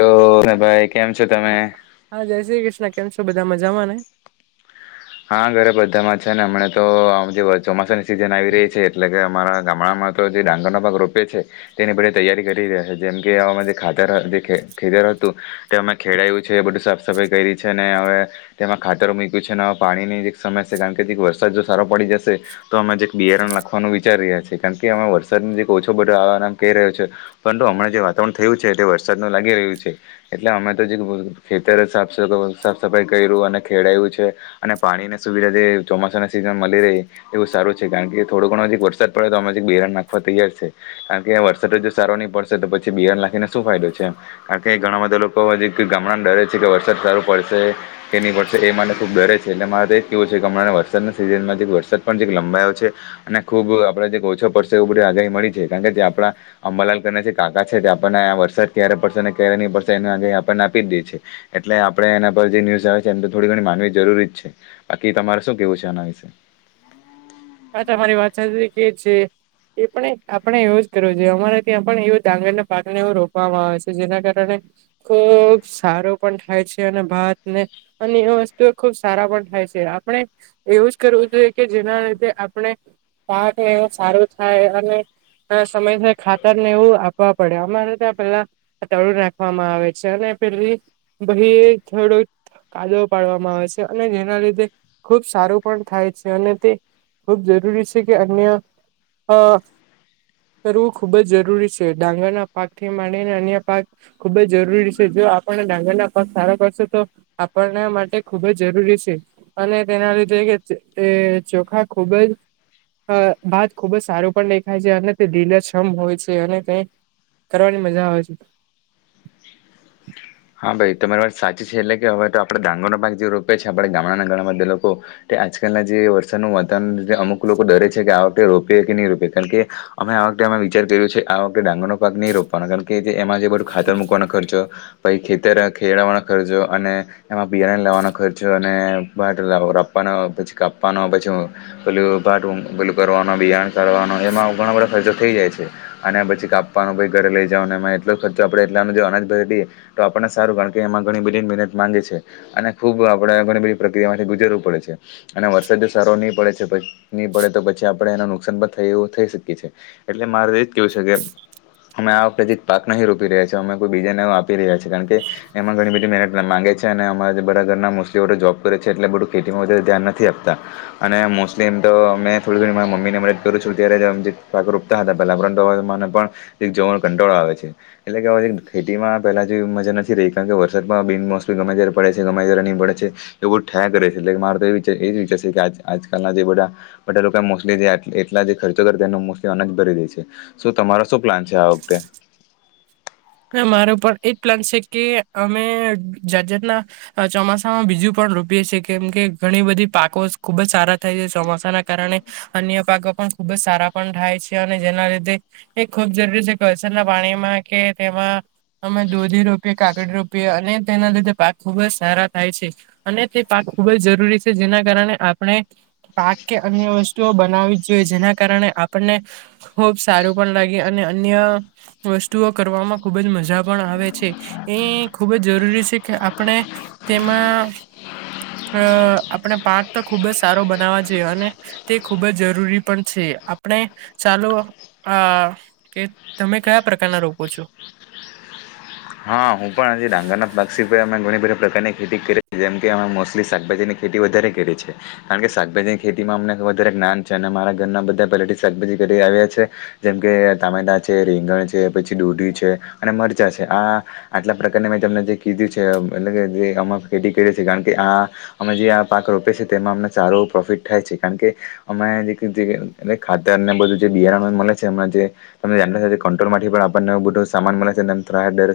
તો, ભાઈ કેમ છો તમે હા, જય શ્રી કૃષ્ણ, કેમ છું? બધા મજામા ને હા, ઘરે બધામા છેને, હમને તો જે ચોમાસાની સિઝન આવી રહી છે, એટલે કે અમારા ગામડામા જે ડાંગરનો ભાગ રોપે છે, તેની બધ તૈયારી કરી રહ્યા છે, જેમ કે આ ખાત હતું તે અમે ખેડયું છે, બધું સાફ સફાઈ કરી છે, અને હવે તેમાં ખાતરો મૂક્યું છેને પાણીની એક સમયસ છે કારણ કેક વરસાદ જો સારો પડી જશે, તો અમે જે એક બિયારણ લખવાનું વિચારી રહ્યા છીએ કારણ કે. કે અમે વરસાદનું જે ઓછો બટો આવાનામ કહી રહ્યો છે, પરંતુ હમણા જે વાતાવરણ થયું છે તે વરસાદનું લાગી રહ્યું છે. એટલે અમે, તો જે ખેતર સાફ સફાઈ કર્યું અને ખેડાયું છે. અને પાણીની સુવિધા જે ચોમાસાના સીઝનમાં મળી રહે, એ બવુ સારું છે, કારણ કે થોડો ઘણોજી વરસાદ પડે તો આમાં બિરણ નાખવા તૈયાર છે, કારણ કે વરસાદ જો સારો નહીં, પડશે તો પછી બિયણ નાખીને શું ફાયદો છે, એ ક ઘણા બધા લોકો હજી ગામડાને ડરે છે, કે વરસાદ સારું પડશે કે નહીં, પડશે એ મને ખૂબ ડરે છે એટલે મારે કેવું છે, કે હમણાં વરસાદના સીઝનમાં વરસાદ પણ લંબાયો છે, અને ખૂબ આપણે ઓછો પડશે એ બધી આગાહી મળી છે, કારણ કે આપણા અંબાલાલના જે કાકા છે, તે આપણને આ વરસાદ ક્યારે પડશે આપને આપી જી છે, એટલે આપણે એના પર જે ન્યુઝ આવે છે, એમ તો થોડી ઘણી માનવી જરૂરી જ છે. બાકી તમારે શું કેવું છે, આના વિશે હા, તમારી વાત સાચી કે છે એ પણ આપણે એવું જ કરવું જોઈએ અમારે ત્યાં પણ એવ ડાંગરને પાકને એવો રોપવામાં આવે છે, જેના કારણે ખુબ સારું પણ થાય છે, અને ભાત ને અને એ વસ્તુ એ ખુબ સારા પણ થાય. આપણે એવું જ કરવું જોઈએ, કે જેના લીધે આપણે પાક લેવો સારું થાય, અને સમયસ ખાતરને એવું આપવા પડે અમારે ત્યાં પેલા તળુ નાખવામાં આવે છે, અને [unintelligible] ભહી થોડોક કાદો પાડવામાં આવે છે, અને જેના લીધે ખુબ સારું પણ થાય. અને તે ખૂબ જરૂરી છે, કે અન્ય કરવું ખુબ જ જરૂરી છે, ડાંગરના પાકથી માંડીને અન્ય પાક ખુબ જ જરૂરી છે. આપ ડાંગરના પગ સારો કરશે તો આપના માટે ખુબ જ જરૂરી છે, અને તેના લ કે એ ચોખા ખુબજ. ભત ખુબ જ સારું પણ દેખાય છે, અને તે દિલક્ષમ હોય છે, અને તે કરવાની મજા આવે છે. હા ભાઈ તમારી વાત સાચી છે એટલે કે હવે તો આપણે ડાંગર ન પાાગ જે રોપે છે, આપણે ગામડાના ઘણા બધા લોકો તે આજકાલ જે વરસાદનું વાતાવરણ અમુક લોકો ડરે છે, કે આ વખતે રોપે કે નહી, રોપે કારણ કે અમે વખતે. વિચાર કર્યું છે આ વખતે ડાંગર નો પાક નહીં રોપવાનો કારણ, કે એમાં જે બધું ખાતર મૂકવાનો ખર્ચો પછ, ખેતર ખેડવાનો ખર્ચો અને એમાં બિયારણ લાવવાનો ખર્ચો અને પછી કાવાનો પછી, પલું પલું કરવાનો બિ કરવાનો એમાં ઘણા બધા ફાયદો થઈ જાય છે, અને પછી કાપવાનો પ ઘરે લઈ જવાને એમાં એટલો ખર્ચો આપડે એટલા અનાજ ઘએ તો આપણને સારું કારણ કે એમાં ઘણી બધી મહેનત માગે છે, અને ખૂબ આપણે ઘણી બધી પ્રક્રિયામાંથી ગુજરવું પડે છે. અને વરસાદી સારો નહી પડે છે, નહી, પડે તો પછી આપડણે એને નુકસાન પણ થ એું થઈ શકીએ છીએ એટલે મારે એજ કેવું છે, કે અમે આ વખતે જે પાક નહીં રોપી રહ્યા છીએ, અમે કોઈ બીજાને આપી રહ્યા છીએ. કારણ કે એમાં ઘણી બધી મહેનત માંગે છે, અને અમા બરા ઘરના મોસ્ટલી જોબ કરે છે, એટલે બધું ખેતીમાં વધ ધ્યાન નથી, આપતા અને મોસ્ટલી એમ તો અમે થોડી ઘણી મારા મમ્મીની મદદ કરું છું, ત્યારે જમ જેકરું પલાંતુ કંટોળ આવે છે, એટલે કે ખેમાં પલા મજા નથી રહી કારણ કે વરસાદમાં બિનમોસમી ગમે ત્યારે પડે છે, ગમે ત્યારે નહીં, પડે છે એ બુઠ કરે છે છેલ્લેક માર તો એ એજ વિચાર છે, કે આ આજકાલના, જે બધા, બધા લોકો મોસ્ટલી એટલા જે ખર્ચો, કરતા એ મોલી ઓનજ ભરી દે છે. તમારા શું પ્લાન છે, આ વખતે મારો પણ એજ પ્લાન છે, કે અમે જાત જાતના ચોમાસામાં બીજું પણ રૂપી કેમ કે ઘણી બધી પાકો ખુબજ સારા થાય છે, ચોસાના કારણે અન્ય પાકો પણ ખુબ જ સારા પણ થાય છે, અને જેના લીધે એ ખુબ જરૂરી છે, કસરના પાણીમાં કે એમાં અમે દોધી રોપીએ કાાગડી રોપીએ અને તેના લીધે પાક ખુબજ સારા થાય છે, અને તે પાક ખુબ જ જરૂરી છે, જેના કારણે આપણે પાક કે અન્ય વસ્તુઓ બનાવી જ જોઈએ, જેના કારણે આપને ખબ સારું પણ લાગે, અને અન્ય વસ્તુઓ કરવામાં ખૂબ જ મજા પણ આવે છે, એ ખૂબ જ જરૂરી છે, કે આપણે તેમાં હા. અ આપણે પાક તો ખુબજ સારો બનાવા જોઈએ અને તે ખુબજ જરૂરી પણ છે. આપણે ચાલો, આ કે તમે કયા પ્રકારના રોગ પૂછો હા, હું પણ હજી ડાંગરનાથ બાક્ષી અમે ઘણી બધી પ્રકારની ખેતી કરે જેમ કે અમે મોસ્ટલી શાકભાજીની ખેતી વધારે કરીએ છે, કારણ કે શાકભાજીની ખેતીમાં અમને વધારે જ્ઞાન છે, અને મારા ઘરના બધા પલેટી શાકભાજી કરી આવ્યા છે, જેમ કે ટામેટા છે રીંગણ પછી દોઢી છે, અને મરચાં છે, આ આટલા પ્રકારને મેં તમને જે કીધું છે, એટ જે અ ખેતી કરી છી, કારણ કે આ અમે જે પા તેમાં અમને સારું પ્રોફિટ થાય છે, કારણ કે અમે ખાતર બધું મળે્રોલ થી પણનેવો બધો સામાન મળે છે,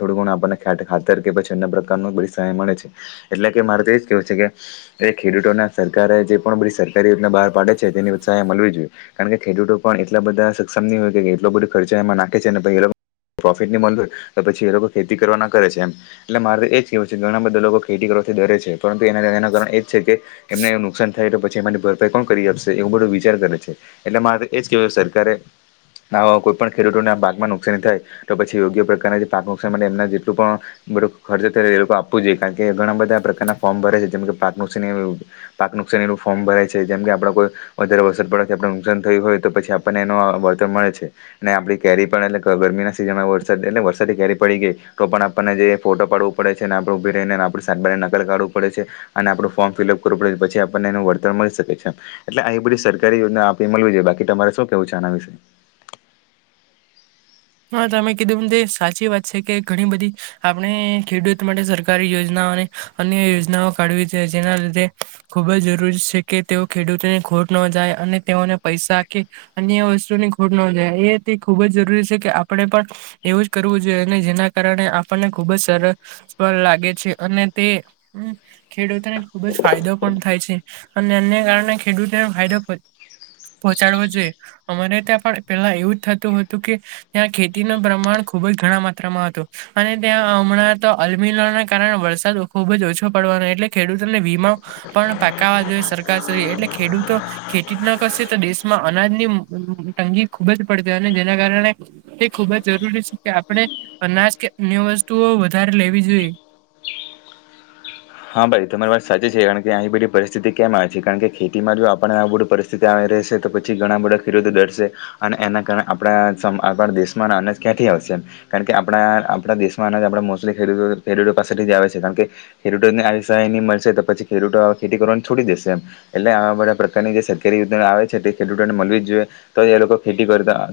થડું ખાતર કે પછી, અન્ય પ્રકાર ન બ સહાય મળે છે, એટલે કે મારે તો એજ કેવું છે કે ખેડૂત ખેડૂતો ના સરકારે જે પણ બધી સરકારી રીતના બહાર પાડે છે, તેનીત્સાહાય મળવી જોઈએ કારણ કેેડૂતો પણ એટલા બધા. સક્ષમની હોય, કે એટલો બધો ખર્ચો એમાં નાખે છે, નેછ એ પ્રોફિટ મળ હોય પછી એ લોકોે. ખેતી કરવાના કરે છે, એમ એટલે મારે તો એ જ કહેવું છે ઘણા બધા લોકો ખેતી કરવાથી ડરે છે. પરંતુ એના એના કારણ એજ છે, કે એમને એ નુકસાન થાય, તો પછી એમાંની ભરપાઈ કોણ કરી આપશે એવું બધું વિચાર કરે છે, એટલે મારે એજ કેહેવય સરકારે આ કોઈ પણ ખેડૂતોને પાકમાં નુકસાની થાય, તો પછી યોગ્ય પ્રકારના પાક નુકસાન માટે જે પણ ખર્ચથ, એ લોકો આપવું જોઈએ કારણ કે ઘણા બધા પ્રકારના ફોર્મ ભરે છે જેમ કે પાક નુકની પાક નુકસની નું ફોર્મ ભરાય છે, જેમ કે આપ કોઈ વધારે અસર પડે આપ નુકસાન થાય હોય, તો પછી આપણને એ વળતર મળે છે, ને આપ કેરી પણ એ ગરમીના સિઝનમાં વરસાદ એટલે વરસાદી કરી પડી ગ તો પણ આપણને જે ફોટો પાડવો પડે છે, અને આપણે ઉભી રહીને આપણે સાત બારની નકલ કાઢવું પડે અને આપું ફોર્મ ફિલ પડે પછ આપને વર્તર મળી શકે છે, એટલે આ બધી સરકારી યોજના આપે મળવી જોઈએ બાકી તમારે શું કેવું છે પછાના વિશે હા, તમે કીધું સાચી વાત છે, કે ઘણી બધી આપણે ખેડૂત માટે સરકારી યોજના અન્ય યોજનાઓ કાઢવી જેના લીધે ખુબજ જરૂરી છે, કે તેઓ ખેડૂતોને ખોર ખોન જાય, અને તેઓને પૈસા કે અન્ય વસ્તુની ખોટ ન જાય એ તે ખુબ જ જરૂરી છે. કે આપણે પણ એવું જ કરવું જોઈએ, અને જેના કારણે આપણને ખુબજ સરસ પણ લાગે છે. અને તે ખેડૂતને ખુબજ ફાયદો પણ થાય છે, અને એને કારણે ખેડૂતો ફદો પહોંચાડવો જોઈએ, અમારે ત્યાં પણ પેલા એવું જ થતું, હતું કે ત્યાં ખેતીનું પ્રમાણ ખુબજ ઘણા માત્રામા હતું, અને ત્યાં હમણાં તો અલમીને કારણે વરસાદ ખુબ ઓછો પડવાનો એટલે ખેડૂતોને વીમા પણ પાકવા, જોઈએ સરકાર એટલે ખેડૂતો ખેતીતના કરશે, તો દેશમાં અનાજની તંગી ખુબજ પડશે અને જેના કારણે એ ખૂબ જ જરૂરી છે, કે આપણે અનાજ કે અન્ય વસ્તુઓ વધારે લેવી જોઈએ હા ભાઈ તમારી વાત સાચી છે કારણ કે આ બધી પરિસ્થિતિ કેમ આવે છે, કારણ કે ખેતીમાં જો આપણેને આ બધું પરિસ્થિતિ આવે રહેશે, તો પછી ઘણા બધા ખેડૂતો ડરશે અને એના કારણે આપણા આપણા દેશમાંન ક્યાંથી આવશે કારણ કે આપણા આપણા દેશમાં અ આપ મોસ્ટલીૂતો ખેડૂતો પાસેથી જ આવે છે, કારણ કે ખેડૂતોને આ સહાયની મળશે તો પછી ખેડૂતો આ ખેતી કરવાને છોડી, દેશે એમ એટલે આવા બધા પ્રકારની જે સરકારી આવે છે, તે ખેડૂતોને મળવી જ જોઈએ, તો એ લોકો ખે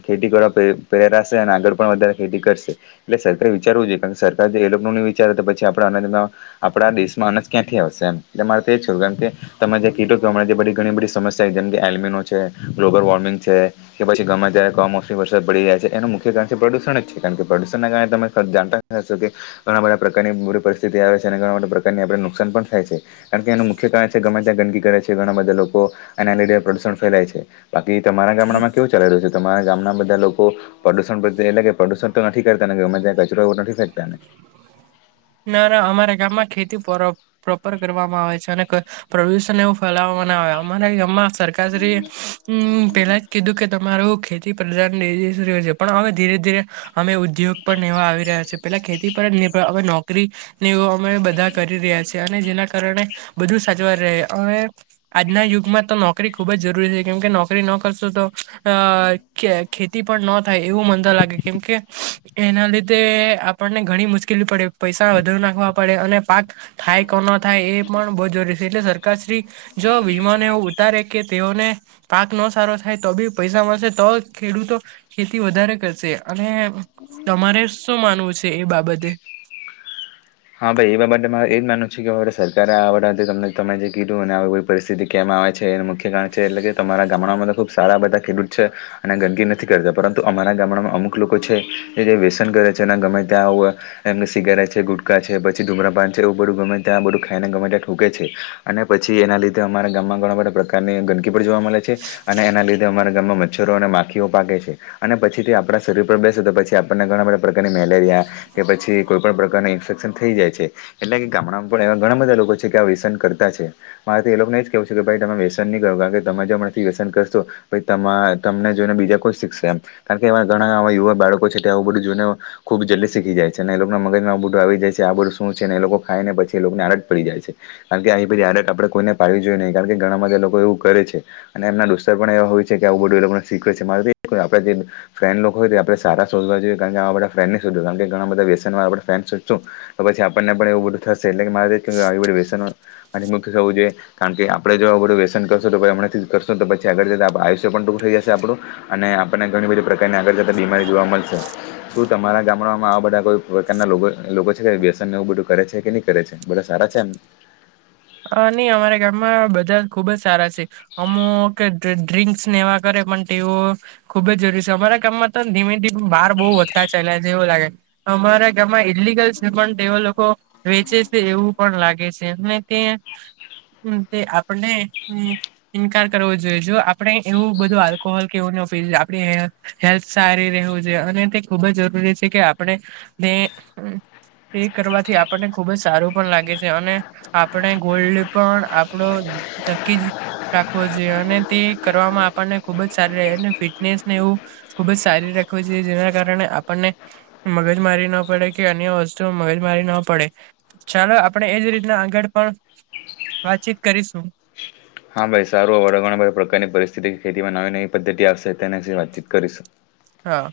ખેતી કરવા પ્રેરાશે અને આગળ પણ ખેતી કરશે એટલે સરકારે વિચારવું જોઈએ, કારણ કે સરકાર જે એ લોકો નહી, વિચાર તો પછી આપડા અનાંદમાં આપણા દેશમાં અનજ ક્યાંથી આવશે એમ તમારે છોું, કેમ કે તમે જે કીટ જે બધી ઘણી બધી સમસ્યા એમી છે, ગ્લોબલ વોર્મિંગ છે, કે પછી ઘરમાં જયારે કમોસમી વરસાદ પડી જાય છે, એનું મુખ્ય કાર પ્રદૂષણ જ છે, કારણ, કે પ્રદુષણના કારણે તમે જાણતા શશો કે ઘણા બધા પ્રકારની બરી પરિસ્થિતિ આવે છે. પ્રકાર નુકસાન પણ થાય છે, કારણ કે એનું મુખ્ય કારણ ગમે ત્યાં ગંદકી કરે છે, ઘણા બધા લોકો એનાથી જે ફેલાય છે. બાકી તમારા ગામડામાં કેવું ચાલી રહ્યું છે? તમારા ગામના બ ધા લોકો પ્રદુષણ પર તે એટલે કે પ્રદુષણ તો નથી ને, ગમે ત્યાં કચરો નથી ફેંકતા ને. [inaudible] ના. ના. અમારા ગામમાં ખેતી પર-પ્રોપર કરવામાં આવે છે અને પ્રદુષણ એવું ફેલા બનાવે. અમારા ગમાં સરકારશ્રી એ અમ પેલા જ કીધું કે તમારું ખેતી પ્રધાન દે એજ રે છે પણ હવે ધીરે ધીરે અમે ઉદ્યોગ પણ નેવા આવી રહ્યા છે. પેલા ખેતી પર જ નિર્ભર હવે નોક કરી ને એવું અમે બધા કરી રહ્યા છીએ અને જેના કારણે બધું સાચવાઈ રહે. હવે આજના યુગમાં તો નોકરી ખૂબજ જરૂરી છે. કેમ કે નોકરી ન કરશો તો અ ખે-ખેતી પણ નો થાય એવું મન તો લાગે. કેમ કે એના લીધે આપણને ઘણી મુશ્કેલી પડે. પૈસા વધુ નાખવા પડે અને પાક થાય કે નો થાય એ પણ બો જરૂરી છે એટલે સરકાર શ્રી જો વીમોને એવું ઉતારે કે તેઓને પાક ન સારો થાય તો બી પૈસા મળશે તો ખેડૂતો ખેતી વધારે કરશે. અને તમારે શું માનવું છે, એ બાબતે હા, ભાઈ એવા માટે મારે એજ માનું છે, કેરે સરકારે આ વથી તમે જે કીધું અને કોઈ પરિસ્થિતિ કેમ આવે એનું મુખ્ય કારણ છે, એટલે કે તમારા ગામડામાં ખૂબ સારા બધા ખેડૂત છે, અને ગંદકી નથી કરતા પરંતુ અમારા ગામડામાં અમુક લોકો છે, જે વ્યસન ગમે, ત્યાં હો એમને શિગ છે ગુટ ૂકા છે પછી ધૂમરાપાન છે, એવું બધું ગમે ત્યાં બધું ખાઈને ગમે ત્યાંઠૂકે છે, અને પી એના લીધે અમારા ગામ ઘણા બધા પ્રકારની ગંદકી પણ જોવા મળે છે, અને એના લીધે અમારા ગામમાં મચ્છરો અને માખીઓ પાકે છે. અને પછીથી આપણા શરીર પર બેસે તો પછી, આપણને ઘણા બધા પ્રકારની મેલેરિયા કે પછી કોઈ પણણ પ્રકાર ઇન્ફક થ જાય છે, એટલે કે ગામડામાં પણ એવા ઘણા બધા લોકો છે, કે વ્યસન કરતા છે મારે લોકોને એ કેવ છે. કે ભાઈ તમે વ્યસન નહી, કરો કારણ કે તમે જો મથી વ્યસન કરશો તમને જોઈને બીજા કોઈ શીખશે એમ કારણ કે એવા ઘણાવા યુવા બાળકો છે ત્યા આવું બધું જોઈને, ખુબ જલ્દી શીખી જાય છે, અને એ લોકો મગજમાં આવું બધું આવી જાય છે. આ બધું શું છે ને એ લોકો ખાય ને પછી લોકોને આડત પડી જાય છે. કારણ કે આ બધી આડત આપણે કોઈને પાડવી જોઈએ નહીં. કારણ કે ઘણા બધા એ લોકો એવું કરે છે અને એમના દોસ્તાર પણ એવા હોય છે કે આ આવું બધું એ લોકોને શીખવેે છે. મારે [unintelligible] આપણે જે ફેન લોકો હોય તે આપડે સારા શોધવા જોઈએ. કારણ કે આવા બધા ફ્રેન્ડને જ શોધે. કારણ કે ઘણા બધા આપડે વ્યસન વાડા આપડે ફ્રેન્ડ શોધશું તો પછી આપણને પણ એવું બધું થશે. એટલે કે મારે રીતે આવી બધી વ્યસનોમાંથી મુક્ત થવું જોઈએ. કારણ કે આપડે જો આવું બઢું વ્યસન કરશું તો પહી હમણાં થી જ કરશું ન તો પછી આગળ જતા આપ-આયુષ્ય પણ પૂરું થઈ જશે આપડું અને આપણને ઘણી બધી પ્ર કારના આગળ જતા બીમારી જોવા મળશે. શું તમારા ગામડામાં આવા બધા કોઈ પ્રકારના લોકો આ લોકો છે વ્યસનને એવું બધું કરે છે કે ની કરે છે? બધા સારા છે એમ? અ ની અમારા ગામમાં બધા ખુબ જ સારા છે. અમુક ઢ-ઢ-ડ્રિંક્સ ને એવા કરે. પણ ટેઓ ખુબ જરૂરી છે. અમારા કામમાં તો ધીમે ધીમે બાર બો વધતા ચાલ્યા છે એવું લાગે. અમારા ગામમાં ઈડલીગલ છે પણ તેઓ લોકો વેચે છે એવું પણ લાગે છે ને તે અમ તે આપણને અન અન ઇન્કાર કરવો જોઈએ. જો આપણે એવું બધું આલ્કોહોલ કે એવું ફીલ આપડી હે-હેલ્થ સારી રહેવું જોઈએ અને તે ખુબ જરૂરી છે કે આપણે ને અમ તે કરવાથી આપણને ખુબ જ સારું પણ લાગે છે અને આપણે ગોલ્ડ પણ આપણો થકી જ રાખવો જોઈએ અને તે કરવામાં આપણને ખુબ જ સારી રહે અને ફિટનેસને એવું ખુબ જ સારી રાખવું જોઈએ જેના કારણે આપણને મગજ મારી ન પડે કે અન્ય વસ્તુ મગજ મારી ન પડે ચાલો આપણે એ જ રીતના આગળ પણ વાતચીત કરીશું. હા, ભાઈ સારું. [unintelligible] પ્રકારની પરિસ્થિતિ ખેતીમાં નવી નવી પદ્ધતિ આવશે તેનાસી વાતચીત કરીશું. હા.